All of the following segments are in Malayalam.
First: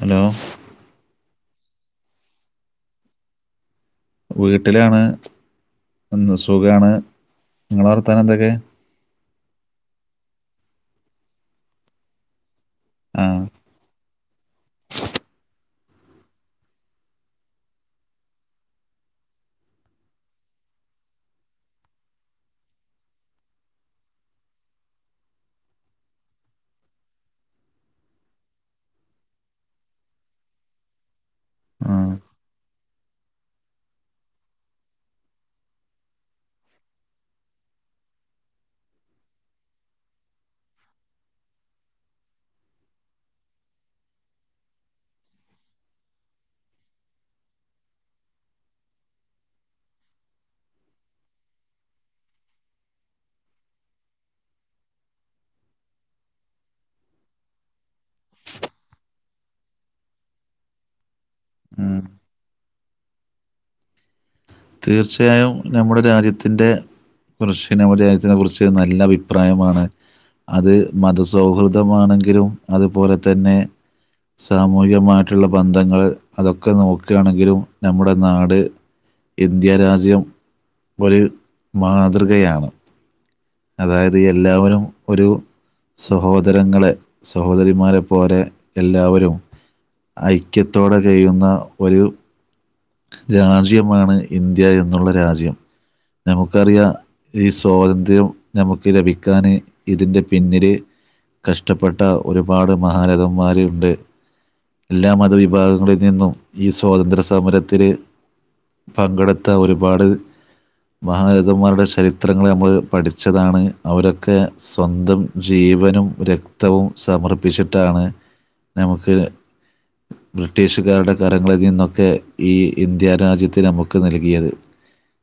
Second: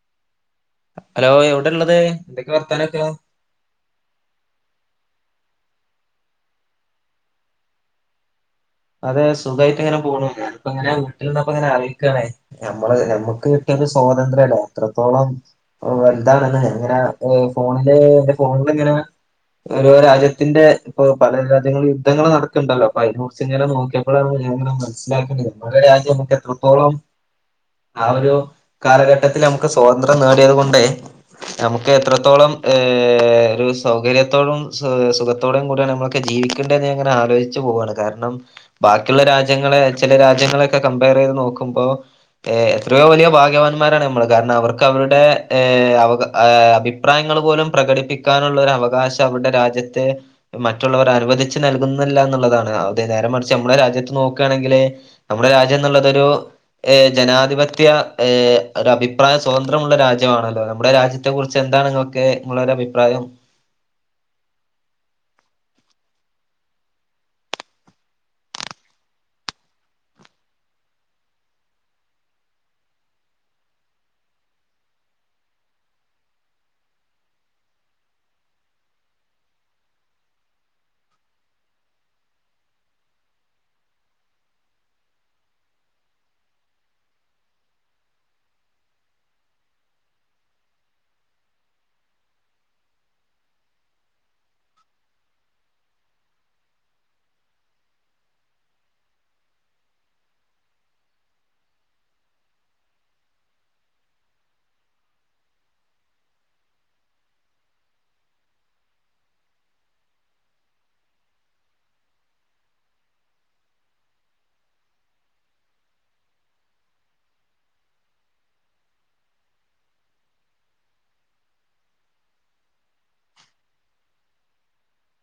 ഹലോ ഹലോ എവ്ടെള്ളത് എന്തൊക്കെ വർത്താനൊക്കെ? വീട്ടിലാണ്ന്ന് സുഖാണ് നിങ്ങള വർത്താനം എന്തൊക്കെ? അതെ സുഖയിട്ട് ഇങ്ങനെ പോണു അപ്പ ങ്ങനെ വീട്ടില്ന്നപ്പോങ്ങനെ അറിയിക്കേണ് ഞമ്മള് ആ ഞമ്മക്ക് കിട്ടേണ്ട സ്വാതന്ത്ര്യല്ലേ അത്രത്തോളം വലുതാണെന്ന് ങ്ങനെ ഫോണില് എന്റെ ഫോണില് ങ്ങനെ ഓരോ രാജ്യത്തിന്റെ ഇപ്പൊ പല രാജ്യങ്ങളും യുദ്ധങ്ങൾ നടക്ക്ണ്ടല്ലോ അപ്പൊ അയ് ന്യൂസ്‌ ച്ചിങ്ങനെ നോക്കിയപ്പോഴാണ് ഞാൻ ഇങ്ങനെ മനസ്സിലാക്കണത് നമ്മുടെ രാജ്യം നമുക്ക് എത്രത്തോളം ആ ഒരു കാലഘട്ടത്തിൽ നമുക്ക് സ്വാതന്ത്ര്യം നേടിയത് കൊണ്ട് നമുക്ക് ആ എത്രത്തോളം ഒരു സൗകര്യത്തോടും സുഖത്തോടയും കൂടിയ നമ്മളൊക്കെ ജീവിക്കേണ്ടെന്നെ ഞാനിങ്ങനെ ആലോചിച്ചു പോവുകയാണ് കാരണം കാരണം ബാക്കിയുള്ള രാജ്യങ്ങളെ ചില രാജ്യങ്ങളൊക്കെ കംമ്പയർ ചെയ്ത് നോക്കുമ്പോൾ എത്രയോ വലിയ ഭാഗ്യവാന്മാരാണ് നമ്മൾ കാരണം അവർക്ക് അവരുടെ അവ അഭിപ്രായങ്ങൾ പോലും പ്രകടിപ്പിക്കാനുള്ള അവകാശം അവരുടെ രാജ്യത്തെ മറ്റുള്ളവർ അനുവദിച്ച് നൽകുന്നില്ല എന്നുള്ളതാണ് അതെ നേരെ മറിച്ച് നമ്മുടെ രാജ്യത്ത് നോക്കുകയാണെങ്കിൽ നമ്മുടെ രാജ്യം എന്നുള്ളതൊരു ജനാധിപത്യ ഏഹ് ഒരു അഭിപ്രായം സ്വതന്ത്രമുള്ള രാജ്യമാണല്ലോ നമ്മുടെ രാജ്യത്തെ കുറിച്ച് ഉം. എന്താണിങ്ങൾക്ക് ഒരു അഭിപ്രായം തീർച്ചയായും നമ്മുടെ രാജ്യത്തിന്റെ കുറിച്ച് നമ്മുടെ രാജ്യത്തിനെ കുറിച്ച് നല്ല അഭിപ്രായമാണ് അത് മതസൗഹൃദമാണെങ്കിലും അതുപോലെ തന്നെ സാമൂഹികമായിട്ടുള്ള ബന്ധങ്ങൾ അതൊക്കെ നോക്കുകയാണെങ്കിലും നമ്മുടെ നാട് ഇന്ത്യ രാജ്യം ഒരു മാതൃകയാണ് അതായത് എല്ലാവരും ഒരു സഹോദരങ്ങളെ സഹോദരിമാരെ പോലെ എല്ലാവരും ഐക്യത്തോടെ കഴിയുന്ന ഒരു രാജ്യമാണ് ഇന്ത്യ എന്നുള്ള രാജ്യം നമുക്കറിയാം ഈ സ്വാതന്ത്ര്യം നമുക്ക് ലഭിക്കാന് ഇതിന്റെ പിന്നില് കഷ്ടപ്പെട്ട ഒരുപാട് മഹാരഥന്മാരുണ്ട് എല്ലാ മതവിഭാഗങ്ങളിൽ നിന്നും ഈ സ്വാതന്ത്ര്യ സമര ത്തില് പങ്കെടുത്ത ഒരുപാട് മഹാരഥന്മാരുടെ ചരിത്രങ്ങൾ നമ്മൾ പഠിച്ചതാണ് അവരൊക്കെ സ്വന്തം ജീവനും രക്തവും സമർപ്പിച്ചിട്ടാണ് നമുക്ക് ബ്രിട്ടീഷുകാരുടെ കരങ്ങളിൽ നിന്നൊക്കെ ഈ ഇന്ത്യ രാജ്യത്ത് നമുക്ക് നൽകിയത്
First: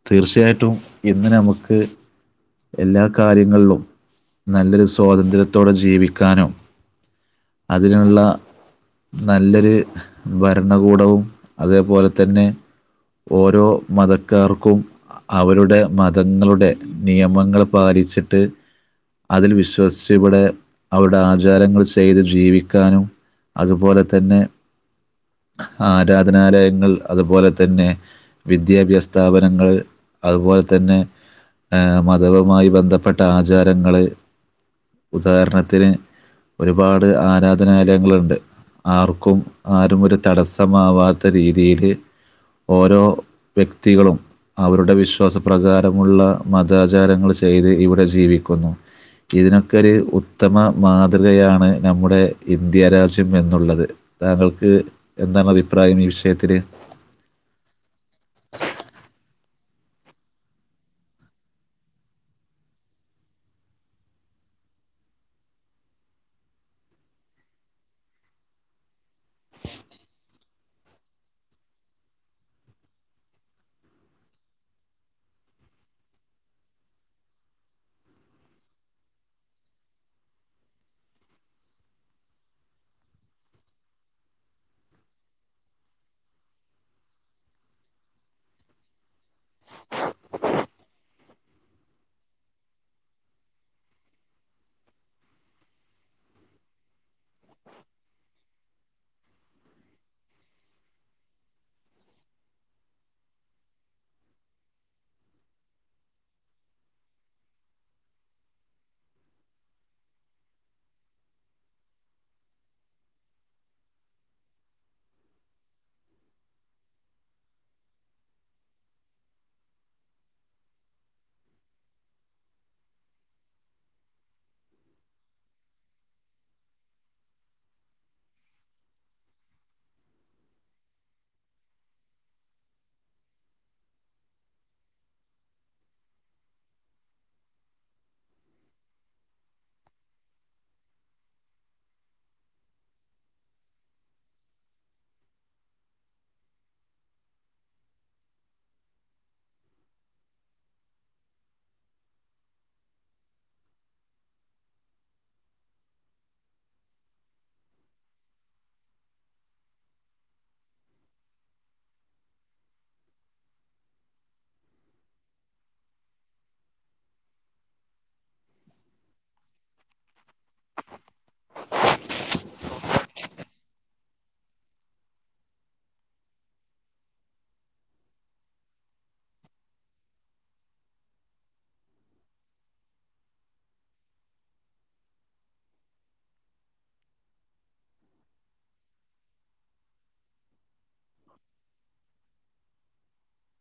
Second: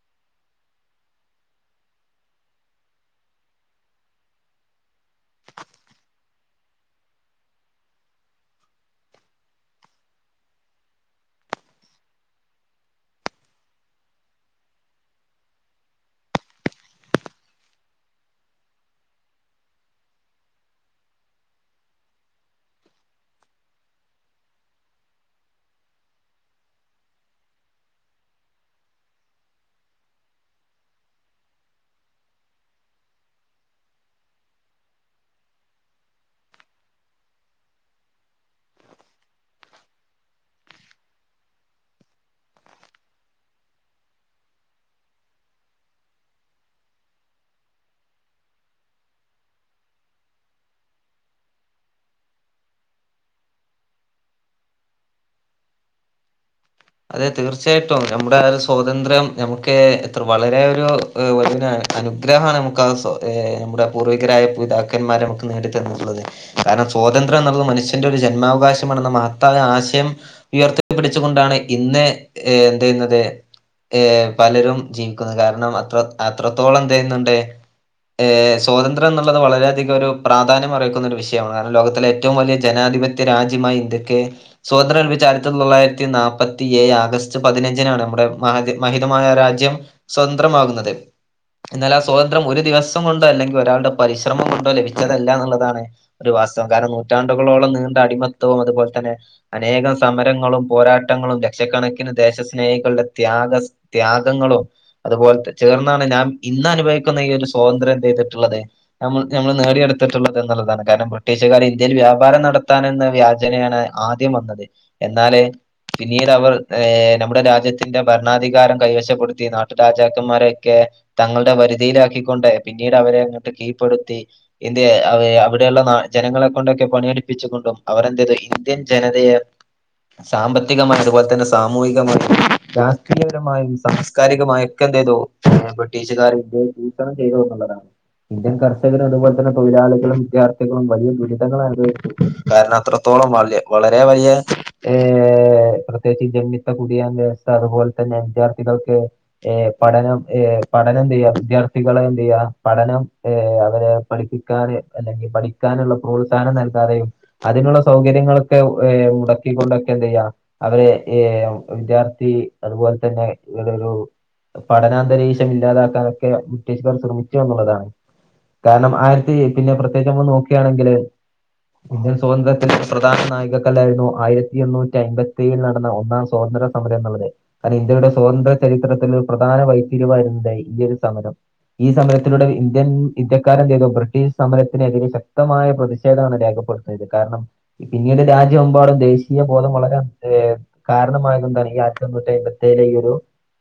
തീർച്ചയായിട്ടും ഇന്ന് നമുക്ക് എല്ലാ കാര്യങ്ങളിലും നല്ലൊരു സ്വാതന്ത്ര്യത്തോടെ ജീവിക്കാനും അതിനുള്ള നല്ലൊരു ഭരണകൂടവും അതേപോലെ തന്നെ ഓരോ മതക്കാർക്കും അവരുടെ മതങ്ങളുടെ നിയമങ്ങൾ പാലിച്ചിട്ട് അതിൽ വിശ്വസിച്ചിവിടെ അവരുടെ ആചാരങ്ങൾ ചെയ്ത് ജീവിക്കാനും അതുപോലെ തന്നെ ആരാധനാലയങ്ങൾ അതുപോലെ തന്നെ വിദ്യാഭ്യാസ സ്ഥാപനങ്ങൾ അതുപോലെ തന്നെ മതവുമായി ബന്ധപ്പെട്ട ആചാരങ്ങൾ ഉദാഹരണത്തിന് ഒരുപാട് ആരാധനാലയങ്ങളുണ്ട് ആർക്കും ആരും ഒരു തടസ്സമാവാത്ത രീതിയില് ഓരോ വ്യക്തികളും അവരുടെ വിശ്വാസ പ്രകാരമുള്ള മതാചാരങ്ങൾ ചെയ്ത് ഇവിടെ ജീവിക്കുന്നു ഇതിനൊക്കൊരു ഉത്തമ മാതൃകയാണ് നമ്മുടെ ഇന്ത്യ രാജ്യം എന്നുള്ളത് താങ്കൾക്ക് എന്താണ് അഭിപ്രായം ഈ വിഷയത്തില് അതെ തീർച്ചയായിട്ടും നമ്മുടെ സ്വാതന്ത്ര്യം ഞമക്ക് എത്ര വളരെ ഒരു അനുഗ്രഹാണ് നമുക്ക് ആഹ് സ്വാ നമ്മുടെ പൂർവികരായ പിതാക്കന്മാര് നമുക്ക് നേടി തന്നിട്ടുള്ളത് കാരണം സ്വാതന്ത്ര്യം എന്നുള്ളത് മനുഷ്യന്റെ ഒരു ജന്മാവകാശമാണ് മഹത്തായ ആശയം ഉയർത്തി പിടിച്ചു കൊണ്ടാണ് ഇന്ന് എന്ത് ചെയ്യുന്നത് പലരും ജീവിക്കുന്നത് കാരണം അത്ര അത്രത്തോളം എന്ത് ചെയ്യുന്നുണ്ട് ഏഹ് സ്വാതന്ത്ര്യം എന്നുള്ളത് വളരെയധികം ഒരു പ്രാധാന്യം അർഹിക്കുന്ന ഒരു വിഷയമാണ് കാരണം ലോകത്തിലെ ഏറ്റവും വലിയ ജനാധിപത്യ രാജ്യമായ ഇന്ത്യക്ക് സ്വാതന്ത്ര്യം ലഭിച്ച ആയിരത്തി തൊള്ളായിരത്തി നാപ്പത്തി ഏയ് ആഗസ്റ്റ് പതിനഞ്ചിനാണ് നമ്മുടെ മഹ മഹിതമായ രാജ്യം സ്വതന്ത്രമാകുന്നത് എന്നാൽ ആ സ്വതന്ത്രം ഒരു ദിവസം കൊണ്ടോ അല്ലെങ്കിൽ ഒരാളുടെ പരിശ്രമം കൊണ്ടോ ലഭിച്ചതല്ല എന്നുള്ളതാണ് ഒരു വാസ്തവം കാരണം നൂറ്റാണ്ടുകളോളം നീണ്ട അടിമത്തവും അതുപോലെ തന്നെ അനേകം സമരങ്ങളും പോരാട്ടങ്ങളും ലക്ഷക്കണക്കിന് ദേശസ്നേഹികളുടെ ത്യാഗ സ് ത്യാഗങ്ങളും അതുപോലെ ചേർന്നാണ് ഞാൻ ഇന്ന് അനുഭവിക്കുന്ന ഈ ഒരു സ്വാതന്ത്ര്യം എന്തെയ്തിട്ടുള്ളത് നമ്മൾ ഞമ്മള് നേടിയെടുത്തിട്ടുള്ളത് എന്നുള്ളതാണ് കാരണം ബ്രിട്ടീഷുകാര് ഇന്ത്യയിൽ വ്യാപാരം നടത്താനെന്ന വ്യാചേനേണ് ആദ്യം വന്നത് എന്നാല് വി ന്നീട് അവർ നമ്മുടെ രാജ്യത്തിന്റെ ഭരണാധികാരം കൈവശപ്പെടുത്തി നാട്ടുരാജാക്കന്മാരൊക്കെ തങ്ങളുടെ വരിധിയിലാക്കിക്കൊണ്ട് പിന്നീട് അവരെ അങ്ങോട്ട് കീഴ്പെടുത്തി ഇന്ത്യ അവിടെയുള്ള ജനങ്ങളെ കൊണ്ടൊക്കെ പണിയെടുപ്പിച്ചുകൊണ്ടും അവരെന്ത് ചെയതു ഇന്ത്യൻ ജനതയെ സാമ്പത്തി ത്തികമായും അതുപോലെ തന്നെ സാമൂഹികമായും രാഷ്ട്രീയപരമായും സംസ്കാരികമായും ഒക്കെ എന്ത് ചെയ്തു ബ്രിട്ടീഷുകാര് ഇന്ത്യയെ ചൂഷണം ചെയ്തു എന്നുള്ളതാണ് ഇന്ത്യൻ കർഷകരും അതുപോലെ തന്നെ തൊഴിലാളികളും വിദ്യാർത്ഥികളും വലിയ ദുരിതങ്ങൾ അനുഭവിച്ചു കാരണം അത്രത്തോളം വല്യ വളരെ വലിയ ഏഹ് പ്രത്യേകിച്ച് ജന്മിത്ത കുടിയാന്റെ വ്യവസ്ഥ അതുപോലെ തന്നെ വിദ്യാർത്ഥികൾക്ക് ഏ പഠനം ഏ പഠനം എന്ത ചെയ്യാ വിദ്യാർത്ഥികളെ എന്തെയ്യാ പഠനം ഏ അവരെ പഠിപ്പിക്കന് അല്ലെങ്കി പഠിക്കാനുള്ള പ്രോത്സാഹനം നൽകാതെയും അതിനുള്ള സൗകര്യങ്ങളൊക്കെ ഏ മുടക്കിക്കൊണ്ടൊക്കെ എന്തെയ്യാ അവരെ ഏ വിദ്യാർത്ഥി അതുപോലെ തന്നെ ഇവ്ടൊരു പഠനാന്തരീക്ഷം ഇല്ലാതാക്കാനൊക്കെ ബ്രിട്ടീഷുകാർ ശ്രമിച്ചു എന്നുള്ളതാണ് കാരണം ആയിരത്തി പിന്നെ പ്രത്യേകിച്ച് നമ്മള് നോക്കുകയാണെങ്കില് ഇന്ത്യൻ സ്വാതന്ത്ര്യത്തിന് പ്രധാന നാഴികക്കല്ലായിരുന്നു ആയിരത്തി എണ്ണൂറ്റി അയ്മ്പ ത്തേയിൽ നടന്ന ഒന്നാം സ്വാതന്ത്ര്യ സമരങ്ങളുടെ കാരണം ഇന്ത്യയുടെ സ്വതന്ത്ര്യ ചരിത്രത്തിൽ ഒരു പ്രധാന വഴിത്തിരിവായിരുന്നു ദാ ഈയൊരു സമരം ഈ സമരത്തിലൂടെ ഇന്ത്യൻ ഇന്ത്യക്കാരെന്ത് ചെയ്തു ബ്രിട്ടീഷ് സമരത്തിനെതിരെ ശക്തമായ പ്രതിഷേധാണ് രേഖപ്പെടുത്തയത് കാരണം പിന്നീട് രാജ്യമെമ്പാടും ദേശീയ ബോധം വളരാൻ ഏഹ് കാരണമായതെന്താണ് ഈ ആയിരത്തി തൊണ്ണൂറ്റി അയ്മ്പത്തി ഏഴിലെ ഈ ഒരു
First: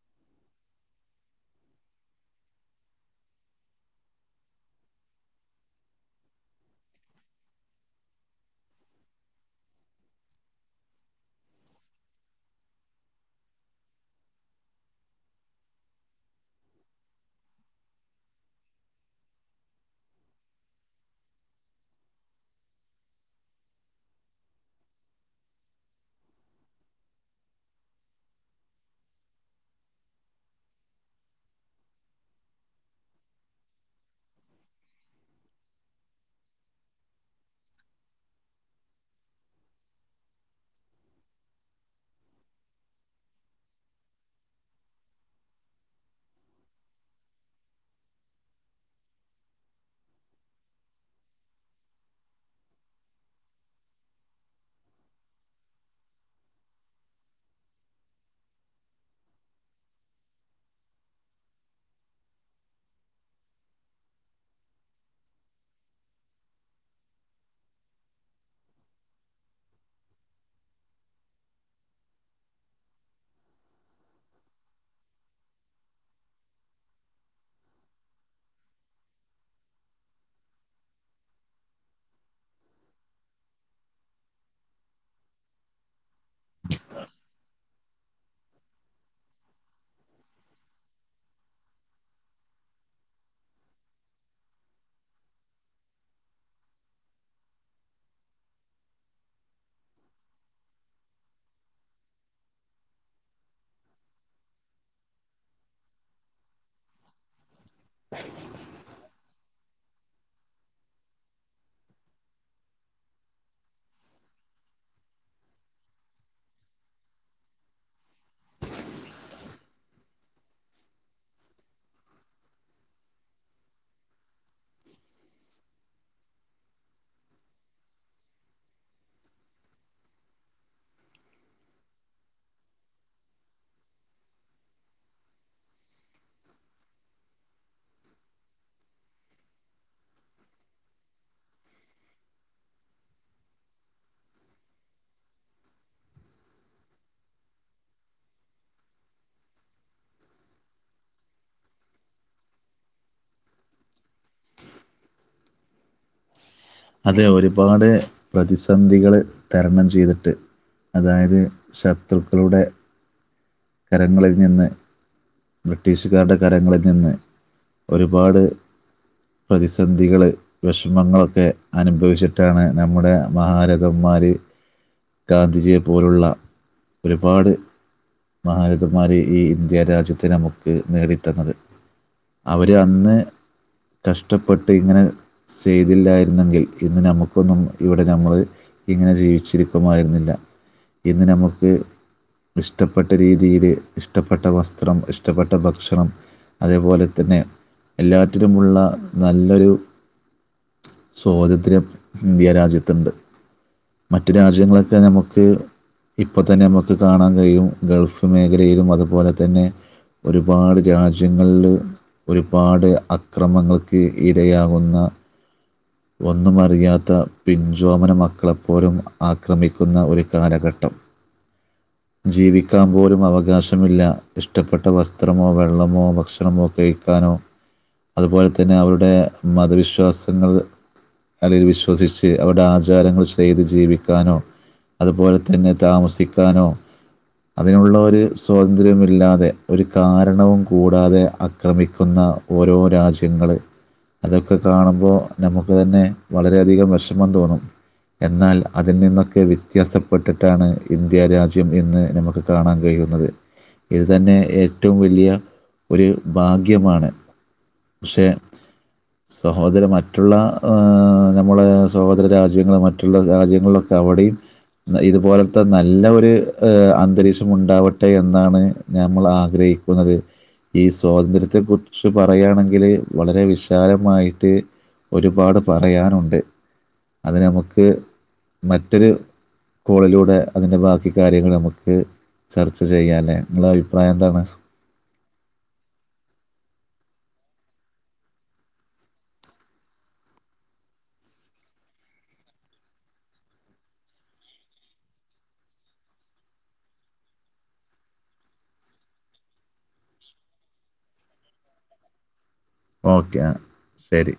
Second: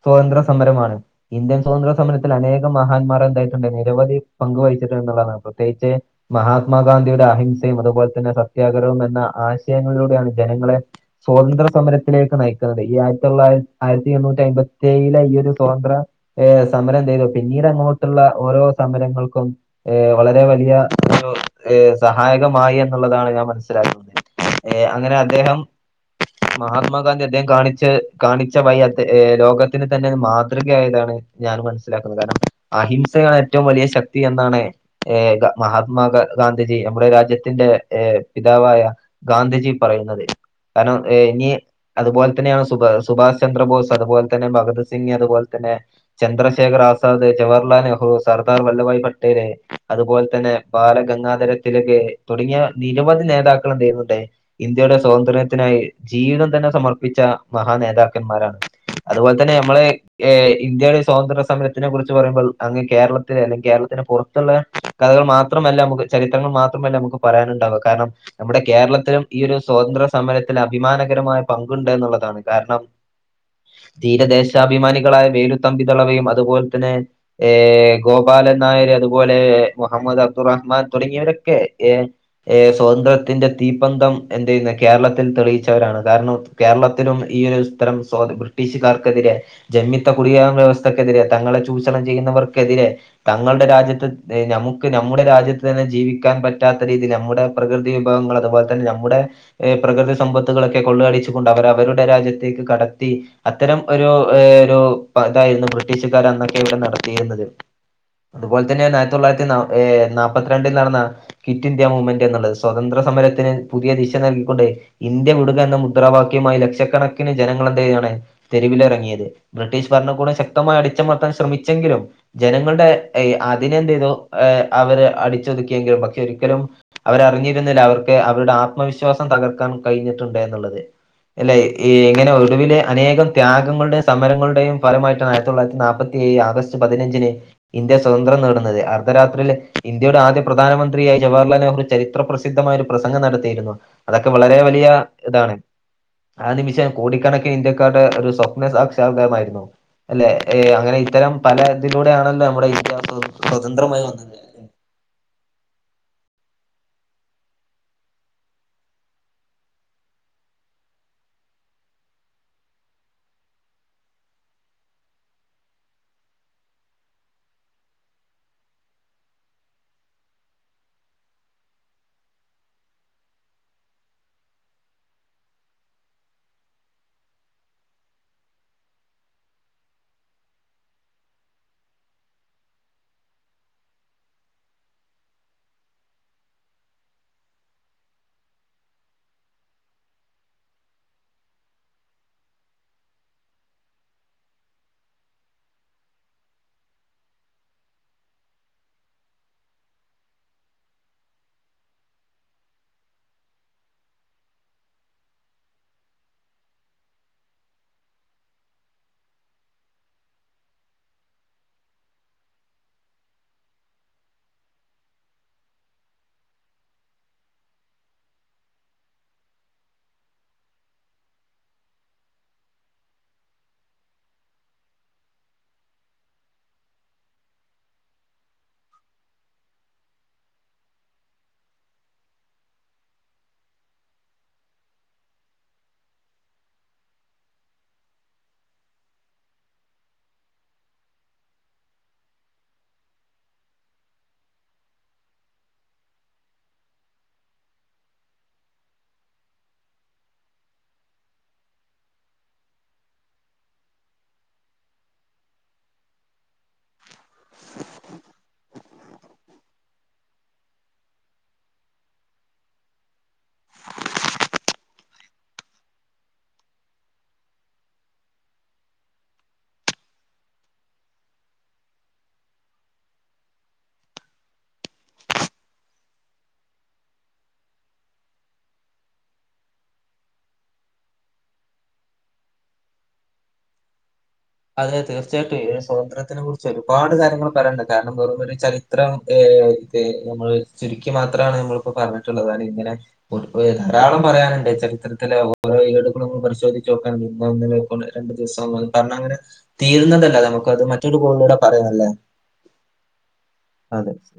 സ്വതന്ത്ര സമരമാണ് ഇന്ത്യൻ സ്വതന്ത്ര സമരത്തിൽ അനേകം മഹാന്മാർ എന്തായിട്ടുണ്ട് നിരവധി പങ്ക് വഹിച്ചിട്ടു എന്നുള്ളതാണ് പ്രത്യേകിച്ച് മഹാത്മാഗാന്ധിയുടെ അഹിംസയും അതുപോലെ തന്നെ സത്യാഗ്രഹവും എന്ന ആശയങ്ങളിലൂടെയാണ് ജനങ്ങളെ സ്വാതന്ത്ര സമരത്തിലേക്ക് നയിക്കുന്നത് ഈ ആയിരത്തി തൊള്ളായി ആയിരത്തി എണ്ണൂറ്റി അയ്മ്പത്തി ഏയിലെ ഈ ഒരു സ്വാതന്ത്ര ഏ സമരം എന്തു ചെയ്തു പിന്നീട് അങ്ങോട്ട്ള്ള ഓരോ സമരങ്ങൾക്കും വളരെ വലിയ ഒരു സഹായകമായി എന്നുള്ളതാണ് ഞാൻ മനസ്സിലാക്കുന്നത് ഏഹ് അങ്ങനെ അദ്ദേഹം മഹാത്മാഗാന്ധി അദ്ദേഹം കാണിച്ച് കാണിച്ച വയി ലോകത്തിന് തന്നെ മാതൃകയായതാണ് ഞാൻ മനസ്സിലാക്കുന്നത് കാരണം അഹിംസയാണ് ഏറ്റവും വലിയ ശക്തി എന്നാണ് ഏക മഹാത്മാ ഗാന്ധിജി നമ്മുടെ രാജ്യത്തിന്റെ ഏ പിതാവായ ഗാന്ധിജി പറയുന്നത് കാരണം ഇനി അതുപോലെ തന്നെയാണ് സു സുഭാഷ് ചന്ദ്രബോസ് അതുപോലെ തന്നെ ഭഗത് സിംഗ് അതുപോലെ തന്നെ ചന്ദ്രശേഖർ ആസാദ് ജവഹർലാൽ നെഹ്റു സർദാർ വല്ലഭായ് പട്ടേല് അതുപോലെ തന്നെ ബാലഗംഗാധര തിലക് തുടങ്ങിയ നിരവധി നേതാക്കൾ എന്തു ചെയ്യുന്നുണ്ട് ഇന്ത്യയുടെ സ്വാതന്ത്ര്യ ത്തിനായി ജീവിതം തന്നെ സമർപ്പിച്ച മഹാ നേതാക്കന്മാരാണ് അതുപോലെ തന്നെ നമ്മള് ഏഹ് ഇന്ത്യയുടെ സ്വാതന്ത്ര്യ സമരത്തിനെ കുറിച്ച് പറയുമ്പോൾ അങ്ങ് കേരളത്തിലെ അല്ലെ കേരളത്തിന് പുറത്തുള്ള കഥകൾ മാത്രമല്ല നമ്മുക്ക് ചരിത്രങ്ങൾ മാത്രമല്ല നമുക്ക് പറയാനുണ്ടാവ കാരണം നമ്മുടെ കേരളത്തിലും ഈ ഒരു സ്വാതന്ത്ര സമരത്തിൽ അഭിമാനകരമായ പങ്കുണ്ട് എന്നുള്ളതാണ് കാരണം ധീരദേശാഭിമാനികളായ വേലുതമ്പിധളവയും അതുപോലെ തന്നെ ഏഹ് ഗോപാലൻ നായര് അതുപോലെ മുഹമ്മദ് അബ്ദു റഹ്മാൻ തുടങ്ങിയവരൊക്കെ ഏ ഏ സ്വതന്ത്ര്യത്തിന്റെ തീപ്പന്തം എന്തു ചെയ്യുന്ന് കേരളത്തിൽ തെളിയിച്ചവരാണ് കാരണം കേരളത്തിലും ഈ ഒരു ഇത്തരം ബ്രിട്ടീഷുകാർക്കെതിരെ ജന്മിത്ത കുടിയാൻ വ്യവസ്ഥക്കെതിരെ തങ്ങളെ ചൂഷണം ചെയ്യുന്നവർക്കെതിരെ തങ്ങളുടെ രാജ്യത്ത് നമുക്ക് നമ്മുടെ രാജ്യത്ത് തന്നെ ജീവിക്കാൻ പറ്റാത്ത രീതിയിൽ നമ്മുടെ പ്രകൃതി വിഭവങ്ങൾ അതുപോലെ തന്നെ നമ്മുടെ ഏ പ്രകൃതി സമ്പത്തുകളൊക്കെ കൊള്ളയടിച്ചു കൊണ്ട് അവർ അവരുടെ രാജ്യത്തേക്ക് കടത്തി അത്തരം ഒരു ഒരു ഇതായിരുന്നു ബ്രിട്ടീഷുകാർ അന്നൊക്കെ ഇവിടെ നടത്തിയിരുന്നത് അതുപോലെ തന്നേന്ന് ആയിരത്തി തൊള്ളായിരത്തി നാ ഏഹ് നാപ്പത്തി രണ്ടിൽ നടന്ന ക്വിറ്റ് ഇന്ത്യ മൂവ്മെന്റ് എന്നുള്ളത് സ്വതന്ത്ര സമരത്തിന് പുതിയ ദിശ നൽ കൊണ്ട് ഇന്ത്യ വിടുക എന്ന മുദ്രാവാക്യവുമായി ലക്ഷക്കണക്കിന് ജനങ്ങൾ എന്തു ചെയ്യാണ് തെരുവിലിറങ്ങിയത് ബ്രിട്ടീഷ് ഭരണകൂടം ശക്തമായി അടിച്ചമർത്താൻ ശ്രമിച്ചെങ്കിലും ജനങ്ങളുടെ അതിനെ എന്ത് ചെയ്തു അവര് അടിച്ചൊതുക്കിയെങ്കിലും പക്ഷെ ഒരിക്കലും അവരറിഞ്ഞിരുന്നില്ല അവർക്ക് അവരുടെ ആത്മവിശ്വാസ സം തകർക്കാൻ കഴിഞ്ഞിട്ടുണ്ട് എന്നുള്ളത് അല്ലെ എങ്ങനെ ഒടുവിലെ അനേകം ത്യാഗങ്ങളുടെയും സമരങ്ങളുടെയും ഫലമായിട്ടാണ് ആയിരത്തി തൊള്ളായിരത്തി നാപ്പത്തി ഏഴ് ആഗസ്റ്റ് പതിനഞ്ചിന് ഇന്ത്യ സ്വതന്ത്രം നേടുന്നത് അർദ്ധരാത്രിയിൽ ഇന്ത്യയുടെ ആദ്യ പ്രധാനമന്ത്രിയായി ജവഹർലാൽ നെഹ്റു ചരിത്ര പ്രസിദ്ധമായ ഒരു പ്രസംഗം നടത്തിയിരുന്നു അതൊക്കെ വളരെ വലിയ ഇതാണ് ആ നിമിഷം കോടിക്കണക്കിന് ഇന്ത്യക്കാരുടെ ഒരു സ്വപ്ന സാക്ഷാത്കാരമായിരുന്നു അല്ലെ ഏഹ് അങ്ങനെ ഇത്തരം പല ഇതിലൂടെ ആണല്ലോ നമ്മുടെ ഇന്ത്യ സ്വതന്ത്രമായി വന്നത് അതെ ഒരുപാട് പ്രതിസന്ധികള് തരണം ചെയ്തിട്ട് അതായത് ശത്രുക്കളുടെ കരങ്ങളിൽ നിന്ന് ബ്രിട്ടീഷുകാരുടെ കരങ്ങളിൽ നിന്ന് ഒരുപാട് പ്രതിസന്ധികള് വിഷമങ്ങളൊക്കെ അനുഭവിച്ചിട്ടാണ് നമ്മുടെ മഹാരഥന്മാര് ഗാന്ധിജിയെ പോലുള്ള ഒരുപാട് മഹാരഥന്മാര് ഈ ഇന്ത്യ രാജ്യ ത്തെ നമുക്ക് നേടിത്തന്നത് അവര് അന്ന് കഷ്ടപ്പെട്ട് ഇങ്ങനെ ചെയ്തില്ലായിരുന്നെങ്കിൽ ഇന്ന് നമുക്കൊന്നും ഇവിടെ നമ്മള് ഇങ്ങനെ ജീവിച്ചിരിക്കുമായിരുന്നില്ല ഇന്ന് നമുക്ക് ഇഷ്ടപ്പെട്ട രീതിയിൽ ഇഷ്ടപ്പെട്ട വസ് ത്രം ഇഷ്ടപ്പെട്ട ഭക്ഷണം അതേപോലെ തന്നെ എല്ലാറ്റിലുമുള്ള നല്ലൊരു സ്വാതന്ത്ര്യം ഇന്ത്യ രാജ്യത്ത്ണ്ട് മറ്റു രാജ്യങ്ങളൊക്കെ നമുക്ക് ഇപ്പതന്നെ നമുക്ക് കാണാൻ കഴിയും ഗൾഫ് മേഖലയിലും അതുപോലെ തന്നെ ഒരുപാട് രാജ്യങ്ങൾല് ഒരുപാട് അക്രമങ്ങൾക്ക് ഇരയാവുന്ന ഒന്നും അറിയാത്ത പിഞ്ചോമന മക്കളെപ്പോലും ആക്രമിക്കുന്ന ഒരു കാലഘട്ടം ജീവിക്കാൻ പോലും അവകാശമില്ല ഇഷ്ടപ്പെട്ട വസ്ത്രമോ വെള്ളമോ ഭക്ഷണമോ കഴിക്കാനോ അതുപോലെ തന്നെ അവരുടെ മതവിശ്വാസങ്ങൾ അല്ലെങ്കി വിശ്വസിച്ച് അവരുടെ ആചാരങ്ങൾ ചെയ്ത് ജീവിക്കാനോ അതുപോലെ തന്നെ താമസിക്കാനോ അതിനുള്ള ഒരു സ്വാതന്ത്ര്യ ഇല്ലാതെ ഒരു കാരണവും കൂടാതെ അക്രമിക്കുന്ന ഓരോ രാജ്യങ്ങള് അതൊക്കെ കാണുമ്പോ നമുക്ക് തന്നെ വളരെയധികം വെഷമം തോന്നും എന്നാൽ അതിൽ നിന്നൊക്കെ വിത്യാസപ്പെട്ടിട്ടാണ് ഇന്ത്യ രാജ്യം ഇന്ന് നമുക്ക് കാണാൻ കഴിയുന്നത് ഇത് തന്നെ ഏറ്റവും വലിയ ഒരു ഭാഗ്യമാണ് പക്ഷേ സഹോദര മറ്റുള്ള നമ്മളെ സഹോദര രാജ്യങ്ങൾ മറ്റുള്ള രാജ്യങ്ങളിലൊക്കെ അവിടെയും ഇതുപോലത്തെ നല്ല ഒരു അന്തരീക്ഷം ഉണ്ടാവട്ടെ എന്നാണ് നമ്മൾ ആഗ്രഹിക്കുന്നത് ഈ സ്വാതന്ത്ര്യത്തെ കുറിച്ച് പറയാണെങ്കില് വളരെ വിശാലമായിട്ട് ഒരുപാട് പറയാനുണ്ട് അത് നമുക്ക് മറ്റൊരു കോളിലൂടെ അതിന്റെ ബാക്കി കാര്യങ്ങൾ നമുക്ക് ചർച്ച ചെയ്യാല്ലേ നിങ്ങളെ അഭിപ്രായം എന്താണ് അതെ തീർച്ചയായിട്ടും സ്വതന്ത്രത്തിനെ കുറിച്ച് ഒരുപാട് കാര്യങ്ങൾ പറയാണ്ട് കാരണം വെറുമൊരു ചരിത്രം ഏ നമ്മള് ചുരുക്കി മാത്രാണ് നമ്മളിപ്പോ പറഞ്ഞിട്ട്ള്ളത് അ ഇങ്ങനെ ഒരു ധാരാളം പറയാന്ണ്ട് ചരിത്രത്തിലെ ഓരോ ഏടുകളും നമ്മുക്ക് പരിശോധിച്ച് നോക്കാണ്ട് ഇന്നോ ഇന്നലെക്കെളള രണ്ടു ദിവസം ള്ളൂ കാരണങ്ങനെ തീരുന്നതല്ല നമുക്ക് അത് മറ്റൊരു കോളിലൂടെ പറയാല്ലേ ഓക്കെ ശരി